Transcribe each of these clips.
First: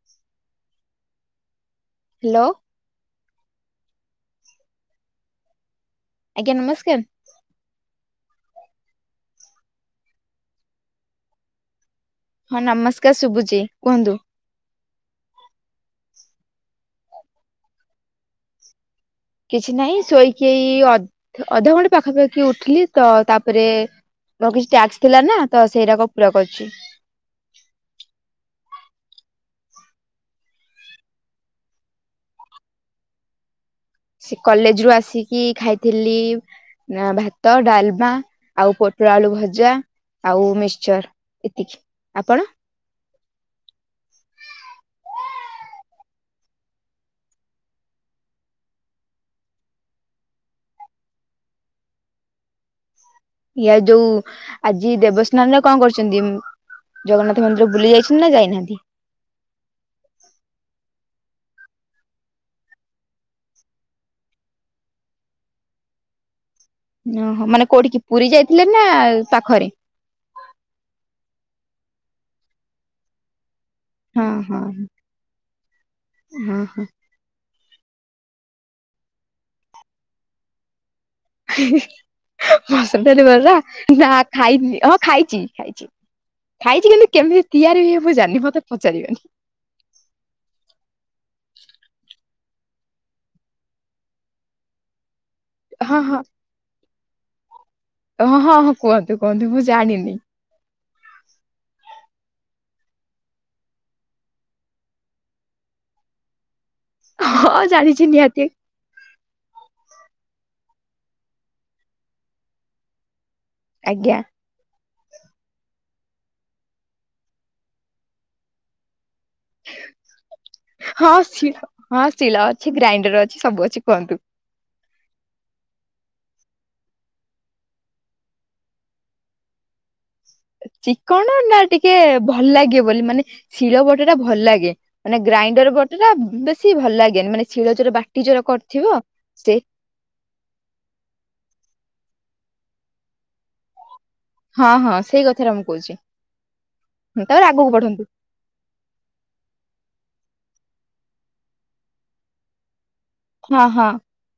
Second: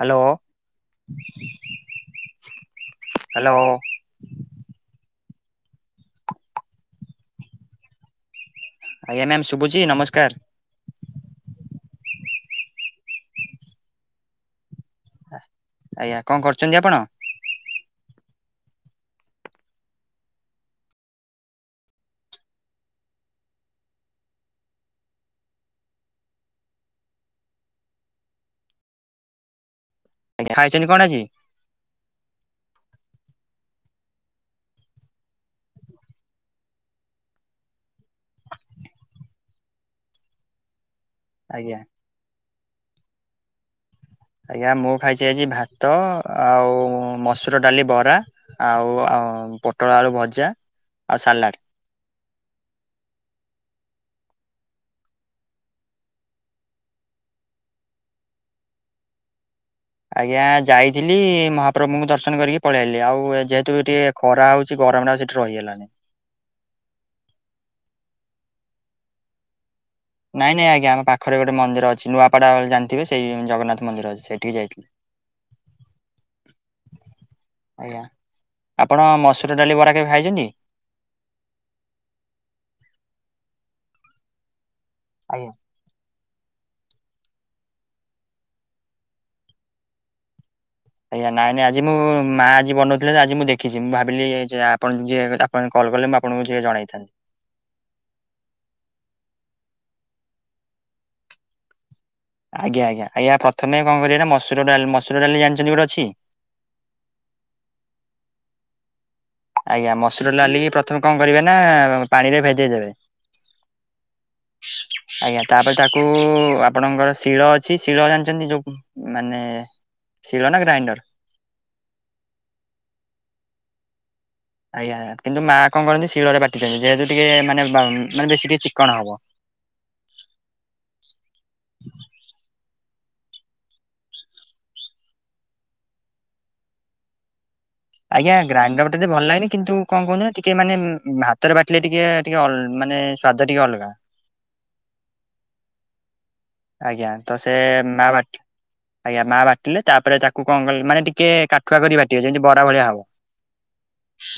Hello hello hello ଆଜ୍ଞା ନମସ୍କାର। ଆଜ୍ଞା ମ୍ୟାମ ଶୁଭୁଛି ନମସ୍କାର। ହଁ ନମସ୍କାର ଶୁଭୁଛି କୁହନ୍ତୁ। ଆଜ୍ଞା କଣ କରୁଛନ୍ତି ଆପଣ? କିଛି ନାହିଁ ଶୋଇକି ଏଇ ଅଧଘଣ୍ଟେ ପାଖାପାଖି ଉଠିଲି ତ ତାପରେ ଆଉ କିଛି ଟ୍ୟାକ୍ସ ଥିଲା ନା ତ ସେଇଟା କ ପୁରା କରୁଛି। ଆଜ୍ଞ ଖାଇଛନ୍ତି କଣ ଆଜି? ସେ କଲେଜରୁ ଆସିକି ଖାଇଥିଲି। ନା ଭାତ ଡାଲମା ଆଉ ପୋଟଳ ଆଳୁ ଭଜା ଆଉ ମିକ୍ସଚର। ଆଜ୍ଞା ଏତିକି ଆପଣ। ଆଜ୍ଞା ମୁଁ ଖାଇଛି ଆଜି ଭାତ ଆଉ ମସୁର ଡାଲି ବରା। ଆଉ ପୋଟଳ ଆଳୁ ଭଜା ଆଉ ସାଲାଡ଼। ୟା ଯୋଉ ଆଜି ଦେବସ୍ନାନରେ କଣ କରୁଛନ୍ତି? ଜଗନ୍ନାଥ ମନ୍ଦିର ବୁଲି ଯାଇଛନ୍ତି ନା ଯାଇନାହାନ୍ତି? ଆଜ୍ଞା ଯାଇଥିଲି ମହାପ୍ରଭୁଙ୍କୁ ଦର୍ଶନ କରିକି ପଳେଇ ଆଇଲି ଆଉ ଯେହେତୁ ଟିକେ ଖରା ହଉଛି ଗରମ ତ ହଉଚି ସେଠି ରହିହେଲାଣି। ଓହୋ ମାନେ କୋଉଠିିକି ପୁରୀ ଯାଇଥିଲେ ନା ପାଖରେ? ନାଇଁ ନାଇଁ ଆଜ୍ଞା ଆମ ପାଖରେ ଗୋଟେ ମନ୍ଦିର ଅଛି ନୂଆପଡା ଜାଣିଥିବେ ସେଇ ଜଗନ୍ନାଥ ମନ୍ଦିର ଅଛି ହଁ ସେଠି ହଁ ଯାଇଥିଲି। ହଁ ଆଜ୍ଞା ଆପଣ ମସୁର ଡାଲି ବରା କେବେ ଖାଇଛନ୍ତି? ମସୁର ଡ଼ାଲି ବରା ନା ଖାଇନି ହଁ ଖାଇଛି ଖାଇଛି। ଖାଇଛି କିନ୍ତୁ କେମିତି ତିଆରି ହୁଏ ମୁଁ ଜାଣିନି ମୋତେ ପଚାରିବେନି। ଆଜ୍ଞା ନାଇଁ ନାଇଁ ଆଜି ମୁଁ ମା ଆଜି ବନଉଥିଲେ ତ ଆଜି ମୁଁ ଦେଖିଛି ମୁଁ ଭାବିଲି ଆପଣ ଯିଏ ଆପଣ କଲ ହଁ କଲେ ମୁଁ ଆପଣଙ୍କୁ ଟିକେ ଜଣାଇଥାନ୍ତି। ଓ ହଁ ହଁ କୁହନ୍ତୁ କୁହନ୍ତୁ ମୁଁ ଜାଣିନି। ଆଜ୍ଞା ଆଜ୍ଞା ଆଜ୍ଞା ପ୍ରଥମେ କଣ କରିବେ ନା ମସୁର ଡାଲି ମଶୁର ଡାଲି ଜାଣିଛନ୍ତି ଗୋଟେ ଅଛି? ହଁ ଜାଣିଛି ନିହାତି। ଆଜ୍ଞା ମସୁର ଡାଲିକି ପ୍ରଥମେ କଣ କରିବେ ନା ପାଣିରେ ଭେଦେଇଦେବେ। ଆଜ୍ଞା। ଆଜ୍ଞା ତାପରେ ତାକୁ ଆପଣଙ୍କର ଶିଳ ଅଛି ଶିଳ ଜାଣିଛନ୍ତି ଯୋଉ ମାନେ ଶିଳ ନା ଗ୍ରାଇଣ୍ଡର? ହଁ ହଁ ଶିଳ ଅଛି ଗ୍ରାଇଣ୍ଡର ଅଛି ସବୁ ଅଛି କୁହନ୍ତୁ? ଆଜ୍ଞା କିନ୍ତୁ ମା କଣ କରନ୍ତି ଶିଳରେ ବାଟି ଦେବେ ଯେହେତୁ ଟିକେ ମାନେ ମାନେ ବେଶୀ ଟିକେ ଚିକ୍ଣ ହବ। ଚିକଣ ନା ଟିକେ ଭଲ ଲାଗେ ବୋଲି ମାନେ ଶିଳ ବଟ ଟା ଭଲ ଲାଗେ ମାନେ ଗ୍ରାଇଣ୍ଡର ବଟା ଟା ବେଶୀ ଭଲ ଲାଗେନି ମାନେ ଶିୀଳରେ ଯୋରା ବାଟିଚ ଆଜ୍ଞା ସେରା ଗ୍ରାଇଣ୍ଡର ମତେ କରିଥିବ। ଏତେ ଭଲ ଲାଗେନି ସେ କିନ୍ତୁ କଣ କହୁଛନ୍ତି ନା ଟିକେ ମାନେ ହାତରେ ବାଟିଲେ ଟିକେ ଟିକେ ମାନେ ସ୍ଵାଦ ଟିକେ ଅଲଗା। ହଁ ହଁ ସେଇ କଥାଟା ମୁଁ କହୁଚି। ଆଜ୍ଞା ତ ସେ ମା ବା ଟି ଆଜ୍ଞା ମା ବାଟିଲେ ତାପରେ ତାକୁ କଣ କଲେ ମାନେ ଟିକେ କାଠୁଆ କରି ବାଟିବେ ଯେମିତି ବରା ଭଳିଆ ହବ। ହଁ ହଁ।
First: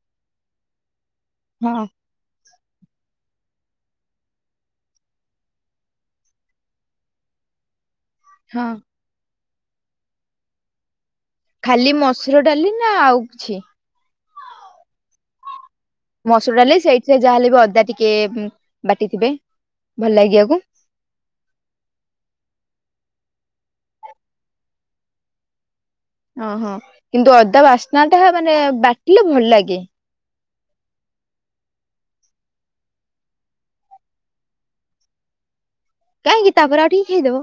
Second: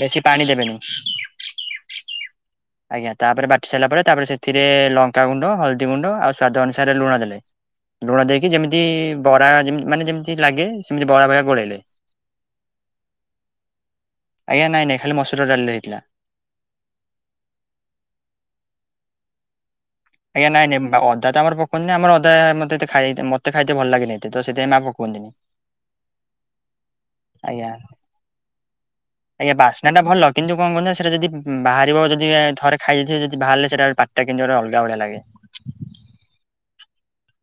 ବେଶୀ ପାଣି ଦେବେନେହିଁ। ହୁଁ। ଆଜ୍ଞା ତାପରେ ବାଟି ସାରିଲା ପରେ ତାପରେ ସେଥିରେ ଲଙ୍କା ଗୁଣ୍ଡ ହଳଦୀ ଗୁଣ୍ଡ ଆଉ ସ୍ଵାଦ ଅନୁ ସା ତାପରେ ଲୁଣ ଦେଲେ ଲୁଣ ଦେଇକି ହଁ। ଯେମିତି ବରା ମାନେ ଯେମିତି ଲାଗେ ସେମିତି ବରାଭଳିଆ ଖାଲି ମସୁର ଡାଲି ନା ଆଉ କିଛି? ଆଜ୍ଞାାନାଇଁ ନଇଁ ଖାଲି ମସୁର ଡାଲିରେ ହେଇଥିଲା। ମସୁର ଡାଲି ସେଇଥିରେ ଯାହାହେଲେ ବି ଅଦା ଟିକେ ବାଟିଥିବେ। ଭଲ ଆଜ୍ଞା ଲାଗିବାକୁ। ନାଇଁ ନଇଁ ବାଗହବନେହଁ। ଅଦା ତ ଆମର ପକୁଅନ୍ତିନେହିଁ ଆମର ଅଦା ମତେ ଏତେ ମତେ ଖାଇତେ ଭଲ ଲାଗେନେହଁ ତ ସେଥିପାଇଁ ମା ପକୁଅନ୍ତିନେହିଁ। ଓହୋ କିନ୍ତୁ ଅଦା ଆଜ୍ଞା ବାସ୍ନାଟା ମାନେ ବା ଆଜ୍ଞା ବାସ୍ନା ଟା ଭଲ। କିନ୍ତୁ କଣ କହନ୍ତି ସେଇଟା ଯଦି ବାହାରିବ ଯଦି ଥରେ ଖାଇ ଦେଇଥିଵେ ଯେଦି ବାହାରିଲେ ସେଟା ପାଟିଟା କିିମିତିଆ ଗୋଟେ ଅଲଗା ଭଳିଆ ଲାଗେ। କାହିଁକି ତାପରେ ଆଉ ଟିକିଏ ଖାଇଦବ।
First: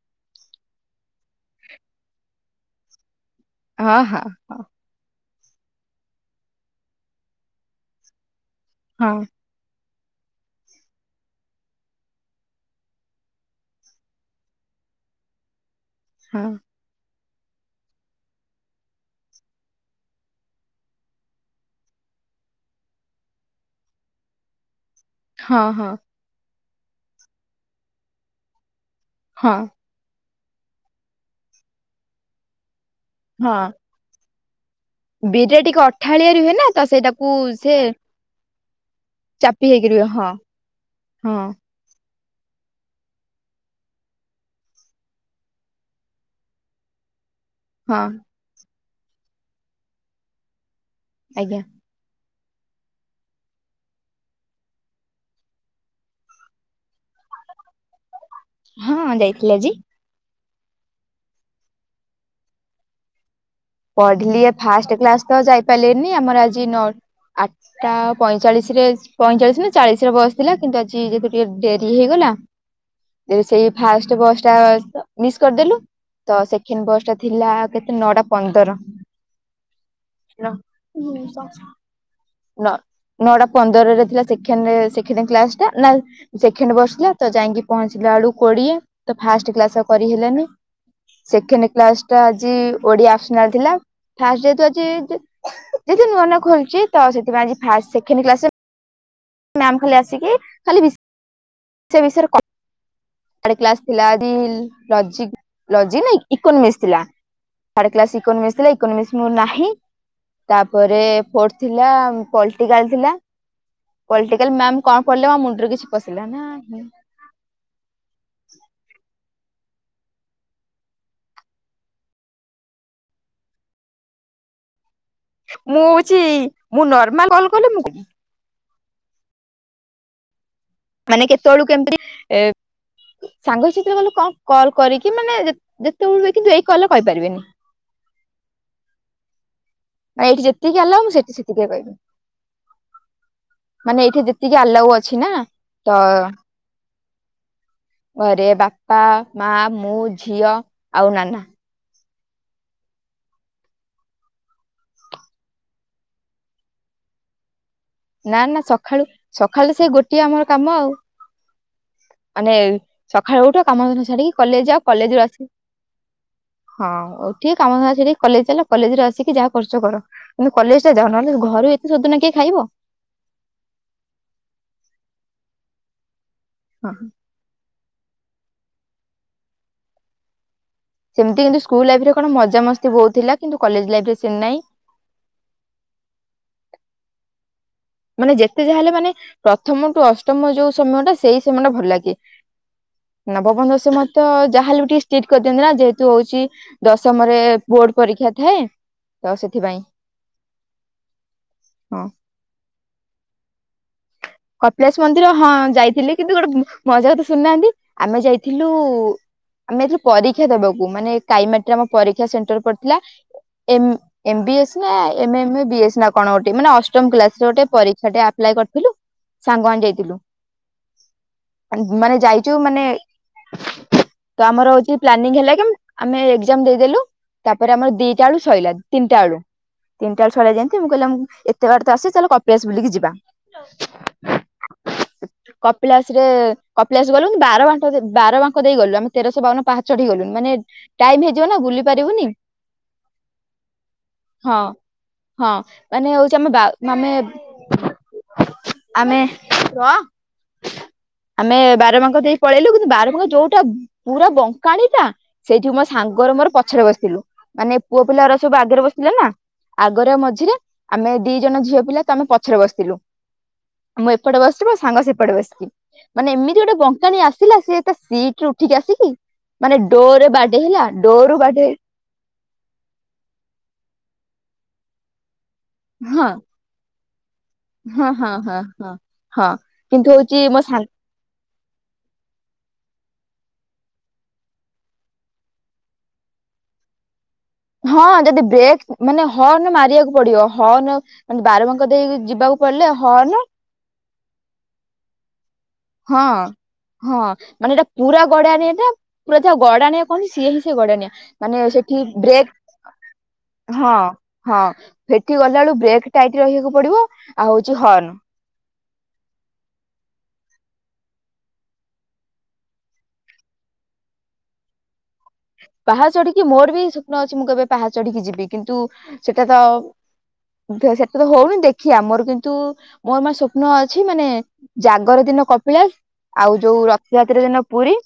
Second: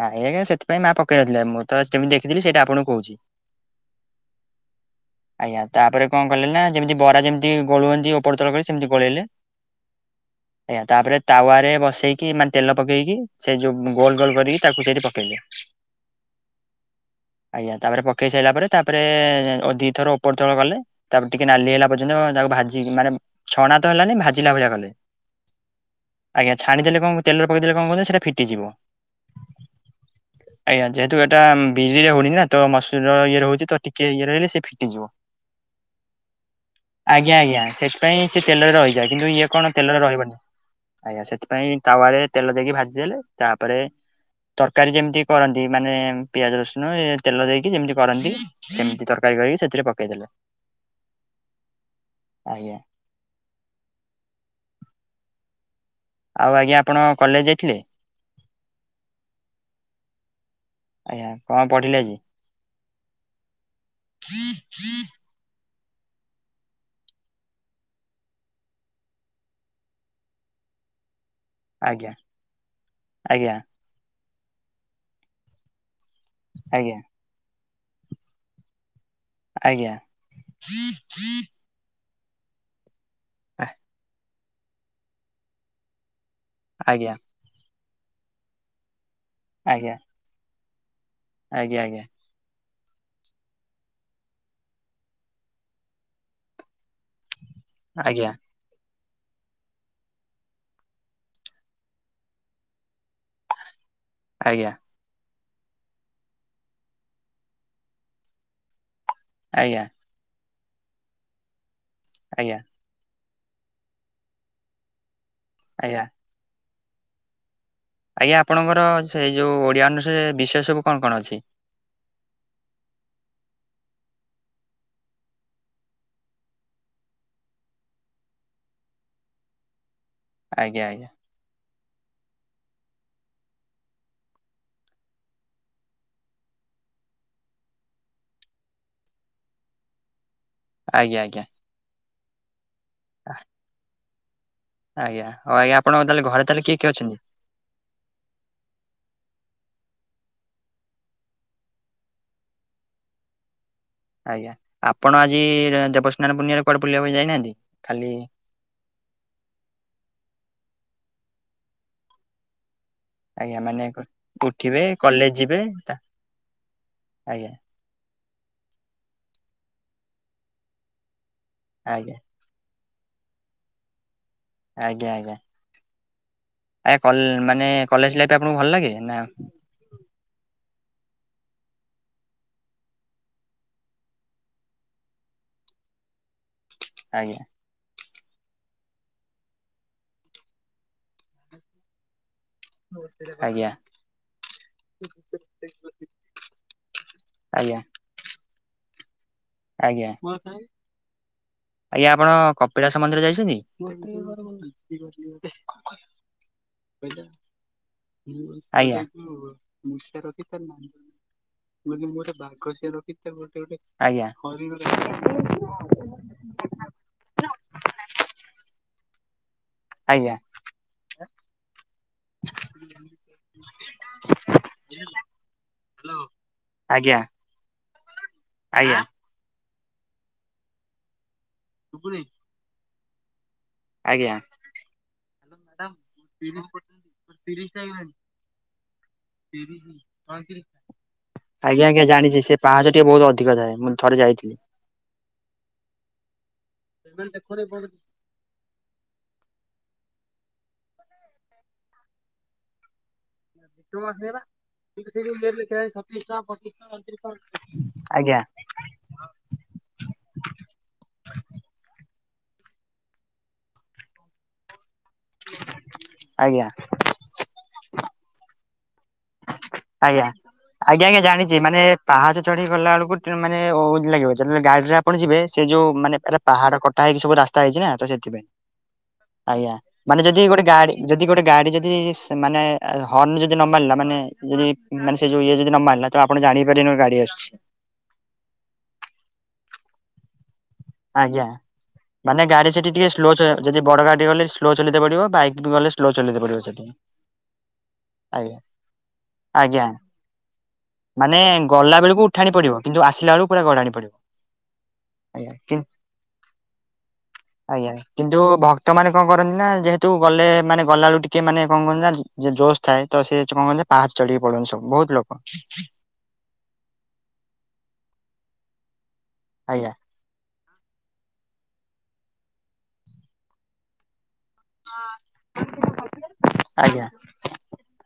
ନାଇଁ ଆଜ୍ଞା ସେଥିପାଇ ମା ପକେଇ ନ ଥିଲା ମୁଁ ତ ସେମିତି ଦେଖିଥିଲି ସେଇଟା ଆପଣଙ୍କୁ କହୁଚି। ଓ ହଁ ହଁ। ଆଜ୍ଞା ତାପରେ କଣ କଲେ ନା ଯେମିତି ବରା ଯେମିତି ଗୋଳୁଅନ୍ତି ଉପର ତଳ କରି ସେମିତି ହଁ ଗୋଳେଇଲେ। ଆଜ୍ଞା ତାପରେ ତାୱାରେ ବସେଇକି ମାନେ ତେଲ ପକେଇକି ସେ ଯୋଉ ଗୋଲ ଗୋଲ କରିକି ତାକୁ ସେଇଠି ପକେଇଲେ। ହଁ। ଆଜ୍ଞା ତାପରେ ପକେଇ ସାଇଲା ପରେ ତାପରେ ଦିଥର ଉପର ତଳ କଲେ। ତାପରେ ଟିକେ ନାଲି ହେଲା ପର୍ଯ୍ୟନ୍ତ ତାକୁ ଭାଜି ମାନେ ଛଣା ତ ହେଲାନି ଭାଜିଲା ଭଳିଆ କଲେ। ହଁ ହଁ। ଆଜ୍ଞା ଛାଣିଦେଲେ କଣ ତେଲ ପକେଇଦେଲେ କଣ କୁହତୁନା ସେଟା ଫିଟିଯିବ। ହଁ। ଆଜ୍ଞା ଯେହେତୁ ଏଟା ବିରିରେ ହଉନି ନା ତ ମସୁର ଇଏ ର ହହୁଚି ତ ଟି ଟିକେ ଇଏ ରହିଲ ସିଏ ଫିଟିଯିବ। ବିରି ଟିକେ ଅଠାଳିଆରୁ ହେ ନା ତ ସେଇଟାକୁ ଆଜ୍ଞା ଆଜ୍ଞା ସେ ସେଥିପାଇଁ ସେ ତେଲରେ ରହିଯାଏ କିନ୍ତୁ ଇଏ ଚାପି କଣ ହେଇକି ତେଲରେ ରୁହେ ହଁ ରହିବନି ଆଜ୍ଞା ହଁ ସେଥିପାଇଁ ତାୱରେ ତେଲ ଦେଇକି ଭାଜି ଦେଲେ ତାପରେ ତରକାରୀ ଯେମିତି କରନ୍ତି ମାନେ ପିଆଜ ରସୁଣ ତେଲ ଦେଇକି। ଯେମିତି ହଁ କରନ୍ତି ସେମିତି ତରକାରୀ କରିକି ସେଥିରେ ପକେଇଦେଲେ। ଆଜ୍ଞା। ଆଜ୍ଞା। ଆଉ ଆଜ୍ଞା ଆପଣ କଲେଜ ଯାଇଥିଲେ? ହଁ ଯାଇଥିଲି ଆଜି। ଆଜ୍ଞା। କଣ ପଢ଼ିଲେ ଆଜି? ପଢିଲି ଫାଷ୍ଟ କ୍ଲାସ ତ ଯାଇ ପାରିଲିନି ଆମର ଆଜି ନୋ ଆଠଟା ପଇଁଚାଳିଶରେ ପଇଁଚାଳିଶ ନା ଚାଳିଶରେ ବସ ଥିଲା କିନ୍ତୁ ଆଜି ଯେତେ ଟିକେ ଡେରି ଆଜ୍ଞା ହେଇଗଲା ଯେ ଆଜ୍ଞା ସେଇ ଫାଷ୍ଟ ବସ୍ ଟା ମିସ୍ କରିଦେଲୁ। ତ ସେକେଣ୍ଡ ଆଜ୍ଞା ବସ୍ ଟା ଥିଲା ଆଉ କେତେ ନଅଟା ପନ୍ଦର। ଆଜ୍ଞା [unintelligible] ନ ନଅଟା ପନ୍ଦରରେ ଥିଲା ସେକେଣ୍ଡ ସେକେଣ୍ତ କ୍ଲାସ ଟା ନା ସେକେଣ୍ଡ ବସ ଥିଲା ଆଜ୍ଞା ତ ଯାଇକି ପହଞ୍ଚିଲା ବେଳକୁ କୋଡିଏ ତ ଫାଷ୍ଟ କ୍ଲାସ ଆଉ ଆଜ୍ଞା କରିହେଲାନି। ସେକେଣ୍ଡ ଆଜ୍ଞା ଆଜ୍ଞା କ୍ଲାସ ଟା ଆଜି ଓଡିଆ ଅପ୍ସ ନାଲ୍ ଥିଲା ଫାଷ୍ଟ ଯେହେତୁ ଆଜି ଯେହେତୁ ନୂଆ ନୂଆ ଖୋଲୁଛି ତ ସେଥିପାଇଁ ଆଜି ଫାଷ୍ଟ ସେକେଣ୍ଡ ଆଜ୍ଞା କ୍ଲାସରେ ମ୍ୟାମ ଖାଲି ଆସିକି ଖାଲି ବିଷୟ ସେ ବିଷୟରେ କଥା [inaudible] କ୍ଲାସ ଥିଲା ରିଲ ଆଜ୍ଞା ଆଜ୍ଞା ଲଜିକ୍ ଲଜିକ ନାଇଁ ଇକୋନୋମିକ୍ସ ଥିଲା ଥାର୍ଡ କ୍ଲାସ ଇକୋନୋମିକ୍ସ ଥିଲା ଇକ ଇକୋନୋମିକ୍ସ ମୁଁ ନାହିଁ ଆଜ୍ଞା ତାପରେ ଫୋର୍ଥ ଥିଲା ଆଜ୍ଞା ପଲ୍ଟିକାଲ ଥିଲା। ପଲ୍ଟିକାଲ ମ୍ୟାମ କଣ ପଢେଇଲେ ମୋ ମୁଣ୍ଡରେ କିଛି ପଶିଲା ନାହିଁ। ଆଜ୍ଞା ଆପଣଙ୍କର ସେଇ ଯୋଉ ଓଡିଆ ଅନର୍ଷରେ ବିଷୟ ସବୁ କଣ କଣ ଅଛି? ମୁଁ ହଉଛି ମୁଁ ନର୍ମାଲ କଲ କଲେ ମୁଁ କହିବି। ଆଜ୍ଞା ଆଜ୍ଞା। ମାନେ କେତେବେଳୁ କେମିତି ଏ ସାଙ୍ଗ ସାଥିରେ ଗଲେ କଣ କଲ୍ କରିକି ମାନେ ଯେ ଯେତେବେଳେ କିନ୍ତୁ ଏଇ କଲ ରେ କହିପାରିବିନି। ମାନେ ଏଇଠି ଯେତିକି ଆଲାଉ ମୁଁ ସେତି ସେତିକିରେ କହିବି। ଆହଃ। ମାନେ ଏଇଠି ଯେତିକି ଆଲାଉ ଅଛି ନା ତ ଆପଣଙ୍କ ତାହେଲେ ଘରେ ତାହେଲେ କିଏ କିଏ ଅଛନ୍ତି? ଘରେ ବାପା, ମାଁ, ମୁଁ, ଝିଅ ଆଉ ନାନା। ଆଜ୍ଞା ଆପଣ ଆଜି ଦେବସ୍ନାନ ପୂର୍ଣିମାରେ କୁଆଡେ ବୁଲିବାକୁ ଯାଇନାହାନ୍ତି ଖାଲି ନା ନା ସକାଳୁ ସକାଳୁ ସେ ଗୋଟିଏ ଆମର କାମ ଆଉ। ମାନେ ସକାଳୁ ଆଜ୍ଞା ଉଠ ମାନେ କାମ ଧନ୍ଦା ସାରିକି କଲେଜ ଉଠିବେ ଯାଅ କଲେଜରୁ କଲେଜ ଆସିକି ଯିବେ ତା ହଁ ଆଜ୍ଞା ଉଠିକି କାମ ଧନ୍ଦା ସାରିକି କଲେଜ ଚାଲ କଲେଜରୁ ଆସିକି ଯାହା କରୁଛ କର କିନ୍ତୁ କଲେଜ ଟା ଯାଅ ନହେଲେ ଘରେ ଏତେ ଆଜ୍ଞା ସୋଦଣା କିଏ ଖାଇବ। ଆଜ୍ଞା ଆଜ୍ଞା। ଆ କଲ ମାନେ କଲେଜ ଲାଇଫ ଆପଣଙ୍କୁ ଭଲ ଲାଗେ ନା ସେମିତି କିନ୍ତୁ ସ୍କୁଲ ଲାଇଫ ରେ କଣ ମଜା ମସ୍ତି ବହୁତଥିଲା କିନ୍ତୁ କଲେଜ ଲାଇଫରେ ସେମିତି ନାହିଁ। ଆଜ୍ଞା। ମାନେ ଯେତେ ଯାହା ହେଲେ ମାନେ ପ୍ରଥମଠୁ ଅଷ୍ଟମ ଯୋଉ ସମୟ ଟା ସେଇ ସମୟ ଟା ଭଲ ଲାଗେ। ନବମ ଆଜ୍ଞା ଦଶମ ତ ଯାହାହେଲେ ବି ଟିକେ ଷ୍ଟ୍ରିକ୍ଟ କରିଦିଅନ୍ତି ନା ଯେହେତୁ ହେଉଛି ଦଶମରେ ଆଜ୍ଞା ବୋର୍ଡ ପରୀକ୍ଷା ଥାଏ ତ ସେ ଆଜ୍ଞା। ହଁ ଆଜ୍ଞା ଆପଣ କପିଳାସ ମନ୍ଦିର ଯାଇଛନ୍ତି? କପିଳାଶ ମନ୍ଦିର ହଁ ଯାଇଥିଲି କିନ୍ତୁ ଗୋଟେ ମଜା କଥା ଶୁଣିନାହାନ୍ତି। ଆମେ ଯାଇଥିଲୁ ଆଜ୍ଞା ଆମେ ଯାଇଥିଲୁ ପରୀକ୍ଷା ଦବାକୁ ମାନେ କାଇମାଟିରେ ଆମ ପରୀକ୍ଷା ସେଣ୍ଟର ପଡିଥିଲା। ଏମ ଆଜ୍ଞା ଏଫ ବିଏସ୍ ନା M M A B S ନା କଣ ଗୋଟେ ମାନେ ଅଷ୍ଟମ କ୍ଲାସ ରେ ଗୋଟେ ପରୀକ୍ଷା ଟେ ଆପ୍ଲାଏ କରିଥିଲୁ। ସାଙ୍ଗ ମାନେ ଯାଇଥିଲୁ ଆଜ୍ଞା ମାନ ମାନେ ଯାଇଛୁ ମାନେ ତ ଆମର ହଉଛି ପ୍ଲାନିଂ ହେଲା କି ଆମେ ଆମେ ଏକ୍ଜାମ ଦେଇଦେଲୁ ଆଜ୍ଞା ତାପରେ ଆମର ଦିଟା ବେଳୁ ସଇଲା ଆଜ୍ଞା ଆଜ୍ଞା ତିନିଟା ବେଳୁ ତିନିାଟା ବେଳୁ ସଇଲା ଯେିମିତି ମୁଁ କହିଲି ଆମେ ଏ ତେ ବାଟ ତ ଆସିଛି ଚାଲ କପିଳାସ ବୁଲିକି ଯିବା। ଆଜ୍ଞା। କପିଳାସ ରେ କପିଳାସ ଗଲୁ ବାରବାଙ୍କ ବାର ବାଙ୍କ ଦେଇଗଲୁ ଆମେ ତେରଶହ ବାଉନ ପାହାଁଞ୍ଚ ଚଢିକି ଗଲୁନୁ ମାନେ ଟାଇମ ହେଇଯିବ ନା। ବୁଲି ଆଜ୍ଞା ଆଜ୍ଞା ପାରିବୁନି ଜାଣିଛି ସେ ପାହାଚ ଟିକେ ବହୁତ ଅଧିକ ଥାଏ ମୁଁ ଥରେ ଯାଇଥିଲି। ହଁ ହଁ ମାନେ ହଉଛି ଆମେ ବା ମାନେ [unintelligible] ଆମେ ରହ ଆମେ ବାର ବାଙ୍କ ଦେଇ ପଳେଇଲୁ କିନ୍ତୁ ବାର ବାଙ୍କ ଯୋଉ ପା ପୁରା ବଙ୍କାଣୀ ଟା। ସେଇଠି ମୋ ସାଙ୍ଗରେ ମୋର ପଛରେ ବସିଥିଲୁ ମାନେ ପୁଅ ପିଲା ରା ଆଜ୍ଞା ସବୁ ଆଗରେ ବସିଥିଲେ ନା। ଆଗରେ ମଝିରେ ଆମେ ଦି ଜଣ ଝିଅ ପିଲା ତ ଆମେ ପଛରେ ବସିଥିଲୁ। ମୁଁ ଏପଟେ ବସିଛି ମୋ ସାଙ୍ଗ ସେପଟେ ବସିଛି ମାନେ ଏମିତି ଆଜ୍ଞା ଗୋଟେ ବଙ୍କ ଜାଣି ଆସିଲା ସିଏ ତା ସିଟରେ ଉଠିକି ଆସିକି ମାନେ ଡୋର ଆଜ୍ଞା ରେ ବାଡେ ହେଲା ଆଜ୍ଞା ଆଜ୍ଞା ଡୋରୁ ଜାଣିଛି ବାଡେଇ ହେଇ ମାନେ ପାହାଚ ଚଢେଇ ଗଲା ବେଳକୁ ମାନେ ଲାଗିବ ଯେତେବେଳେ ଗାଡିରେ ଆପଣ ଯିବେ ସେ ଯୋଉ ମାନେ ହଁ ପାହାଡ଼। ହଁ ହେଇକି ସବୁ ରାସ୍ତା ହେଇଛି ନା ତ ହଁ ହଁ ସେଥିପାଇଁ, ହଁ ହଁ। ହଁ ଆଜ୍ଞା କିନ୍ତୁ ମାନେ ହଉଛି ଯଦି ମୋ ଗୋଟେ ସାଙ୍ଗ ଗାଡି ଯଦି ଗୋଟେ ଗାଡି ଯଦି ମାନେ ହର୍ଣ ଯଦି ନ ମାରିଲା ମାନେ ଉଁ ଯଦି ମାନେ ସେ ଯୋ ଇଏ ଯଦି ନ ମାରିଲା ତ ଆପଣ ଜାଣି ବି ପାରିବେନି ଗାଡି ଆସୁଛି। ହଁ ଯଦି ବ୍ରେକ୍ ମାନେ ହର୍ଣ ମାରିବାକୁ ପଡିବ ହର୍ଣ ଆଜ୍ଞା। ମାନେ ବାରବାଙ୍କର ଦେଇକି ମାନେ ଯିବାକୁ ଗାଡି ସେଠି ପଡିଲେ ଟିକେ ସ୍ଲୋ ଚ ହର୍ଣ। ଯଦି ବଡ ଗାଡି ଗଲେ ସ୍ଲୋ ଚଲେଇ ତେ ପଡିବ ବାଇକ୍ ବି ଗଲେ ସ୍ଲୋ ହଁ ଚଲେଇତେ ପଡିବ ସେଠି। ହଁ ମାନେ ଏଇଟା ପୁରା ଗଡା ଆଜ୍ଞା ନିଆଟା ପୁରା ଯା ଆଜ୍ଞା ଗଡା ନି କଣ ସିଏ ହିଁ ସେ ଗଡଣିଆ ମାନେ ଗଲା ସେଠି ବେଳକୁ ଉଠାଣି ବ୍ରେକ୍ ପଡିବ କିନ୍ତୁ ଆସିଲା ବେଳକୁ ପୁରା ହଁ। ଗଡାଣି ପଡିବ। ହଁ ସେଠି ଆଜ୍ଞା ଗଲା କିନ୍ତୁ ବେଳକୁ ବ୍ରେକ୍ ଟାଇଟ ରହିବାକୁ ପଡିବ ଆଉ ହଉଛି ହର୍ଣ। ଯଉ ତ ମାନ କଣ କରନ୍ତି ନା ଯେହେତୁ ଗଲେ ମାନେ ଗଲା ବବେଳୁ ଟିକେ ମାନେ କଣ କରନ୍ତି ନା ଯେ ଜୋସ୍ ଥାଏ ତ ସେ କଣ କର ପାହାଚ ଚଢିକି ପଳୁଅନ୍ତି ସବୁ ବହୁତ ଲୋକ। ପାହାଚ ଚଢିକି ମୋର ବି ସ୍ୱପ୍ନ ଅଛି ମୁଁ କେବେ ପାହା ଚଢିକି ଯିବି କିନ୍ତୁ ସେଟା ତ ଆଜ୍ଞା ସେଟା ତ ହଉନି ଦେଖିିବା ମୋର କିନ୍ତୁ ମୋର ମ ସ୍ୱପ୍ନ ଅଛି ମାନେ ଜାଗର ଦିନ କପିଳାସ, ଆଉ ଯୋଉ ଆଜ୍ଞା ରଥଯାତ୍ରା ଦିନ ପୁରୀ,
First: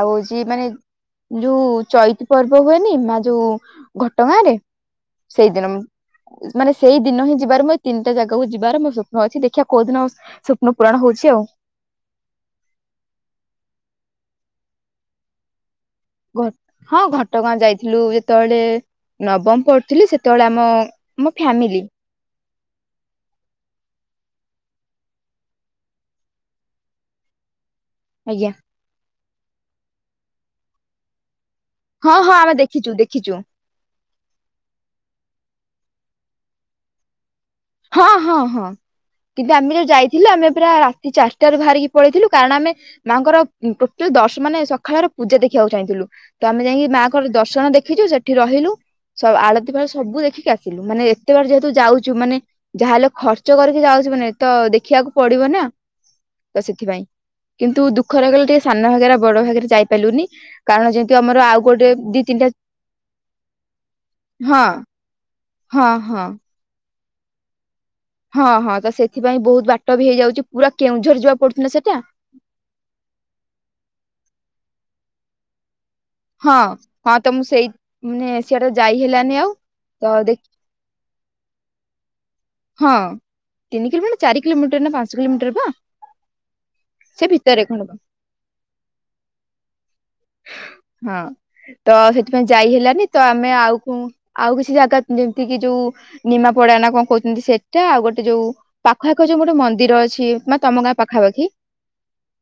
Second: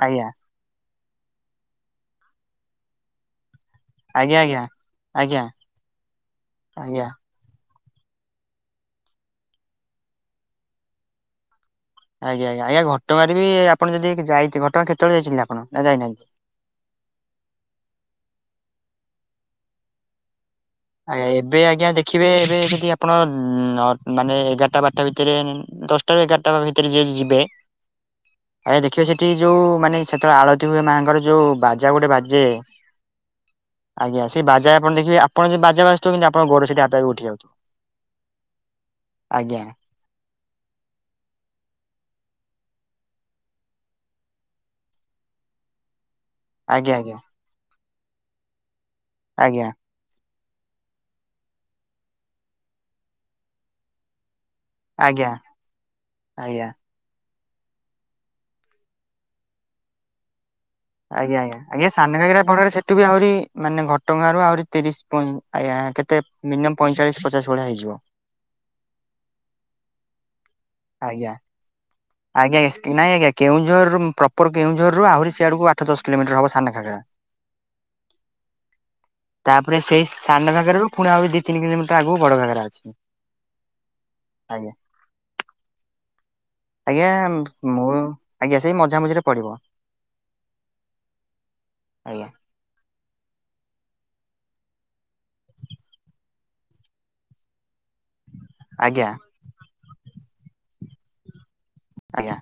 ଆଉ ଆଜ୍ଞା ଯିଏ ମାନେ ଯୋଉ ଚୈତି ପର୍ବ ହୁଏନି ମା ଯୋଉ ଘଟ ଗାଁ ଆଜ୍ଞା ରେ ଆଜ୍ଞା ଆଜ୍ଞା ସେଇଦିନ ମାନେ ସେଇ ଆଜ୍ଞା ଦିନ ହିଁ ଯିବାର ମୁ ତିନିଟା ଜାଗାକୁ ଯିବାର ମୋ ସ୍ୱପ୍ନ ଅଛି ଦେଖିବା କୋଉ ଦିନ ଆ ସ୍ୱପ୍ନ ପୂରଣ ହଉଛି ଆଉ। ଆଜ୍ଞା ଆଜ୍ଞା ଆଜ୍ଞା ଘଟଗାଁ ରେ ବି ଆପଣ ଯଦି ଯାଇ ଘଟଗାଁ କେତେବେଳେ ଯାଇଛନ୍ତି ଆପଣ ନା ଯାଇନାହାନ୍ତି? ଘ ହଁ ଘଟଗାଁ ଯାଇଥିଲୁ ଯେତେବେଳେ ନବମ ପଢୁଥିଲି ସେତେବେଳେ ଆମ ଆମ ଆଜ୍ଞା ଏବେ ଫ୍ୟାମିଲି ଆଜ୍ଞା ଦେଖ ଦେଖିବେ ଏବେ ଯଦି ଆପଣ ଅ ମାନେ ଏଗାରଟା ବାରଟା ଭିତରେ ଦଶଟା ତ ଏଗାରଟା ଭିତରେ ଯଦି ଯିବେ। ଆଜ୍ଞା। ଆଜ୍ଞା ଦେଖିବେ ସେଠି ଯେଉ ମାନେ ସେତେବେଳେ ଆଳତି ହୁଏ ମାଆଙ୍କର ଯେଉ ବା ବାଜା ଗୋଟେ ହଁ ହଁ ବାଜେ ଆମେ ଦେଖିଛୁ ଦେଖିଛୁ ଆଜ୍ଞା ସେ ବାଜା ଆପଣ ଦେଖିବେ ସେଠି ବାଜା ବାଜୁଥିବ କିନ୍ତୁ ଆପଣଙ୍କ ଗୋଡ଼ ସେଠି ଆପେ ଆପେ ଉଠିଯାଉଥିବ। ହଁ ହଁ ହଁ କିନ୍ତୁ ଆମେ ଯୋଉ ଯାଇ ଥିଲ ଆମେ ପାୟ ରାତି ଚାରିଟାରୁ ବାହାରିକି ପଳେଇଥିଲୁ କାରଣ ଆମେ ମାଙ୍କର ଟୋଟାଲ ଦଶ ମାନେ ସକାଳର ପୂଜା ଦେଖିବାକୁ ଚାହିଁଥିଲୁ। ତ ଆମେ ଯାଇକି ଆଜ୍ଞା ଆଜ୍ଞା ମାଆଙ୍କର ଦର୍ଶନ ଦେଖିଛୁ ସେଠି ରହିଲୁ ସବ ଆଜ୍ଞା ଆଳତି ଫାଳ ସବୁ ଦେଖିକି ଆସିଲୁ ମାନେ ଏତେବାଟ ଯେହେତୁ ଯାଉଛୁ ମାନେ ଯାହାହେଲେ ଖର୍ଚ୍ଚ କରିକି ଯାଉଛୁ ମାନେ ତ ଦେ ଦେଖିବାକୁ ଆଜ୍ଞା ପଡିବ ନା ତ ଆଜ୍ଞା। ସେଥିପାଇଁ। କିନ୍ତୁ ଦୁଃଖ ରହିଗଲା ଟିକେ ସାନ ଘାଗେରା ବଡ ଘାଗେରା ଯାଇପାରିଲୁନି। କାରଣ ଯେହେତୁ ଆଜ୍ଞା ଆମର ଆଜ୍ଞା ଆଉ ଆଜ୍ଞା ଗୋଟେ ସାନ ଦି ଘାଗେରା ତିନିଟା ବଡର ସେଠୁ ବି ଆହୁରି ମାନେ ଘଟଗାଁରୁ ହଁ ଆହୁରି ତିରିଶ ପଇଁ ଆଜ୍ଞା ହଁ କେତେ ହଁ ମିନିମମ୍ ପଇଁଚାଳିଶ ପଚାଶ ଭଳିଆ ହେଇଯିବ। ହଁ ହଁ ତ ସେଥିପାଇଁ ବହୁତ ବାଟ ବି ହେଇଯାଉଛି ପୁରା କେଉଁଝର ଯିବା ପଡୁଚିନା ସେଟା। ଆଜ୍ଞା ଆଜ୍ଞା ନାଇଁ ଆଜ୍ଞା କେଉଁଝରରୁ ପ୍ରପର କେଉଁଝରରୁୁ ଆହୁରି ସିଆଡକୁ ଆଠ ଆଠ ଦଶ କିଲୋମିଟର ହବ ହଁ ସାନ ଘାଗରା ହଁ ତ ମୁଁ ସେଇ ମାନେ ସିଆଡେ ଯାଇ ହେଲାନି ଆଉ ତାପରେ ସେଇ ତ ଦେଖ ସାନ ଘାଗରାରୁ ପୁଣି ଆହୁରି ଦି ତିନି କିଲୋମିଟର ଆଗକୁ ବଡ଼ ଘାଗରା ଅଛି। ହଁ ତିନି କିଲୋମିଟର ଚାରି ଆଜ୍ଞା କିଲୋମିଟର ନା ପାଞ୍ଚ କିଲୋମିଟର ପା? ଆଜ୍ଞା ମୁଁ ଆଜ୍ଞା ସେଇ ମଝାମଝିରେ ପଡିବ। ହଁ ତ ଆଜ୍ଞା ହେଥିପାଇଁ ଯାଇ ହେଲାନି ତ ଆମେ ଆଉ କୋଉ ଆଉ କିଛି ଜାଗା ଯେମିତି କିି ଯୋଉ ନିମାପଡା ନା କଣ କହୁଚନ୍ତି ସେଟା ଆଉ ଗୋଟ ସେ ଯୋଉ ଆଜ୍ଞା ପାଖ ଆଖ ଯୋଉ ଗୋଟେ ମନ୍ଦିର ଅଛି ମାନେ ତମ ଗାଁ ପାଖାପାଖି ଆଜ୍ଞା।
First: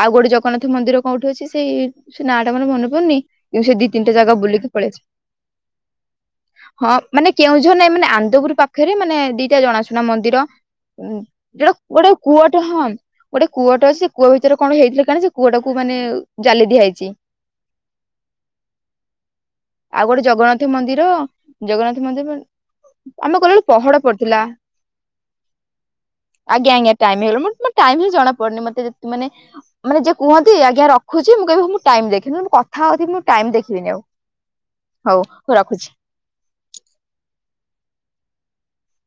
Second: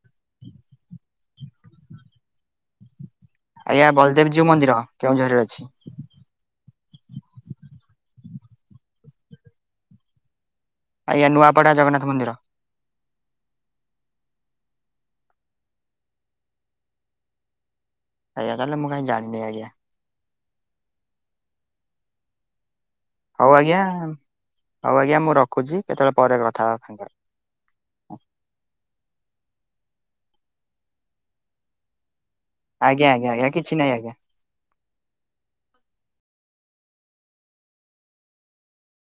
ଆଉ ଗୋଟେ ଜଗନ୍ନାଥ ମନ୍ଦିର କୋଉଠି ଅଛି ସେଇ ସେ ନାଁ ଟା ମୋର ମନେ ପଡୁନି ମୁଁ ବି ସେ ଦି ଆଜ୍ଞା ତିନଟା ଜାଗା ବଳଦେବଜୀଉ ବୁଲିକି ମନ୍ଦିର ପଳେଆସିବି। କେଉଁଝରରେ ଅଛି। ହଁ ମାନେ କେଉଁଝର ନାଇଁ ମାନେ ଆନନ୍ଦପୁର ପାଖେରେ ମାନେ ଦିଟା ଜଣାଶୁଣା ମନ୍ଦିର ହୁଁ ଆଜ୍ଞା ଯୋଟା ନୂଆପଡା ଜଗନ୍ନାଥ ଗୋଟେ ମନ୍ଦିର କୁଅ ହଁ ଗୋଟେ କୂଅଟେ ଅଛି ସେ କୂଅ ଭିତରେ କଣ ହେଇଥିଲା କେଆଣି ସେ କୂଅଟାକୁ ମାନେ ଜାଲି ଦିଆହେଇ ଚି। ଆଜ୍ଞା ତାହେଲେ ମୁଁ କାଇଁ ଜାଣିନି ଆଜ୍ଞା। ଆଉ ଗୋଟେ ଜଗନ୍ନାଥ ମନ୍ଦିର ଜଗନ୍ନାଥ ମନ୍ଦିର ଆମେ ହଉ ଗଲାବେଳୁ ଆଜ୍ଞା ପହଡ ପଡିଥିଲା। ହଉ ଆଜ୍ଞା ମୁଁ ରଖୁଚି କେତେବେଳେ ପରେ କଥା ଆଜ୍ଞା ହବା ଆଜ୍ଞା ଫାଙ୍କା ଟାଇମ ହେଇଗଲା ମୋ ଟାଇମ ହିଁ ଜଣା ପଡୁନି ମତେ ଯେ ମାନେ ମାନେ ଯିଏ କୁହନ୍ତି ଆଜ୍ଞା ରଖୁଚି ମୁଁ କହିବି ହଁ ମୁଁ ଟାଇମ ଦେଖିନି ମୁଁ କାଟ୍ କଥା ଆଜ୍ଞା ହଉଥିବି ମୁଁ ଆଜ୍ଞା ଆଜ୍ଞା ଟାଇମ କିଛି ନାହିଁ ଦେଖିବିନି ଆଉ ଆଜ୍ଞା। ହଉ ମୁଁ ରଖୁଛି।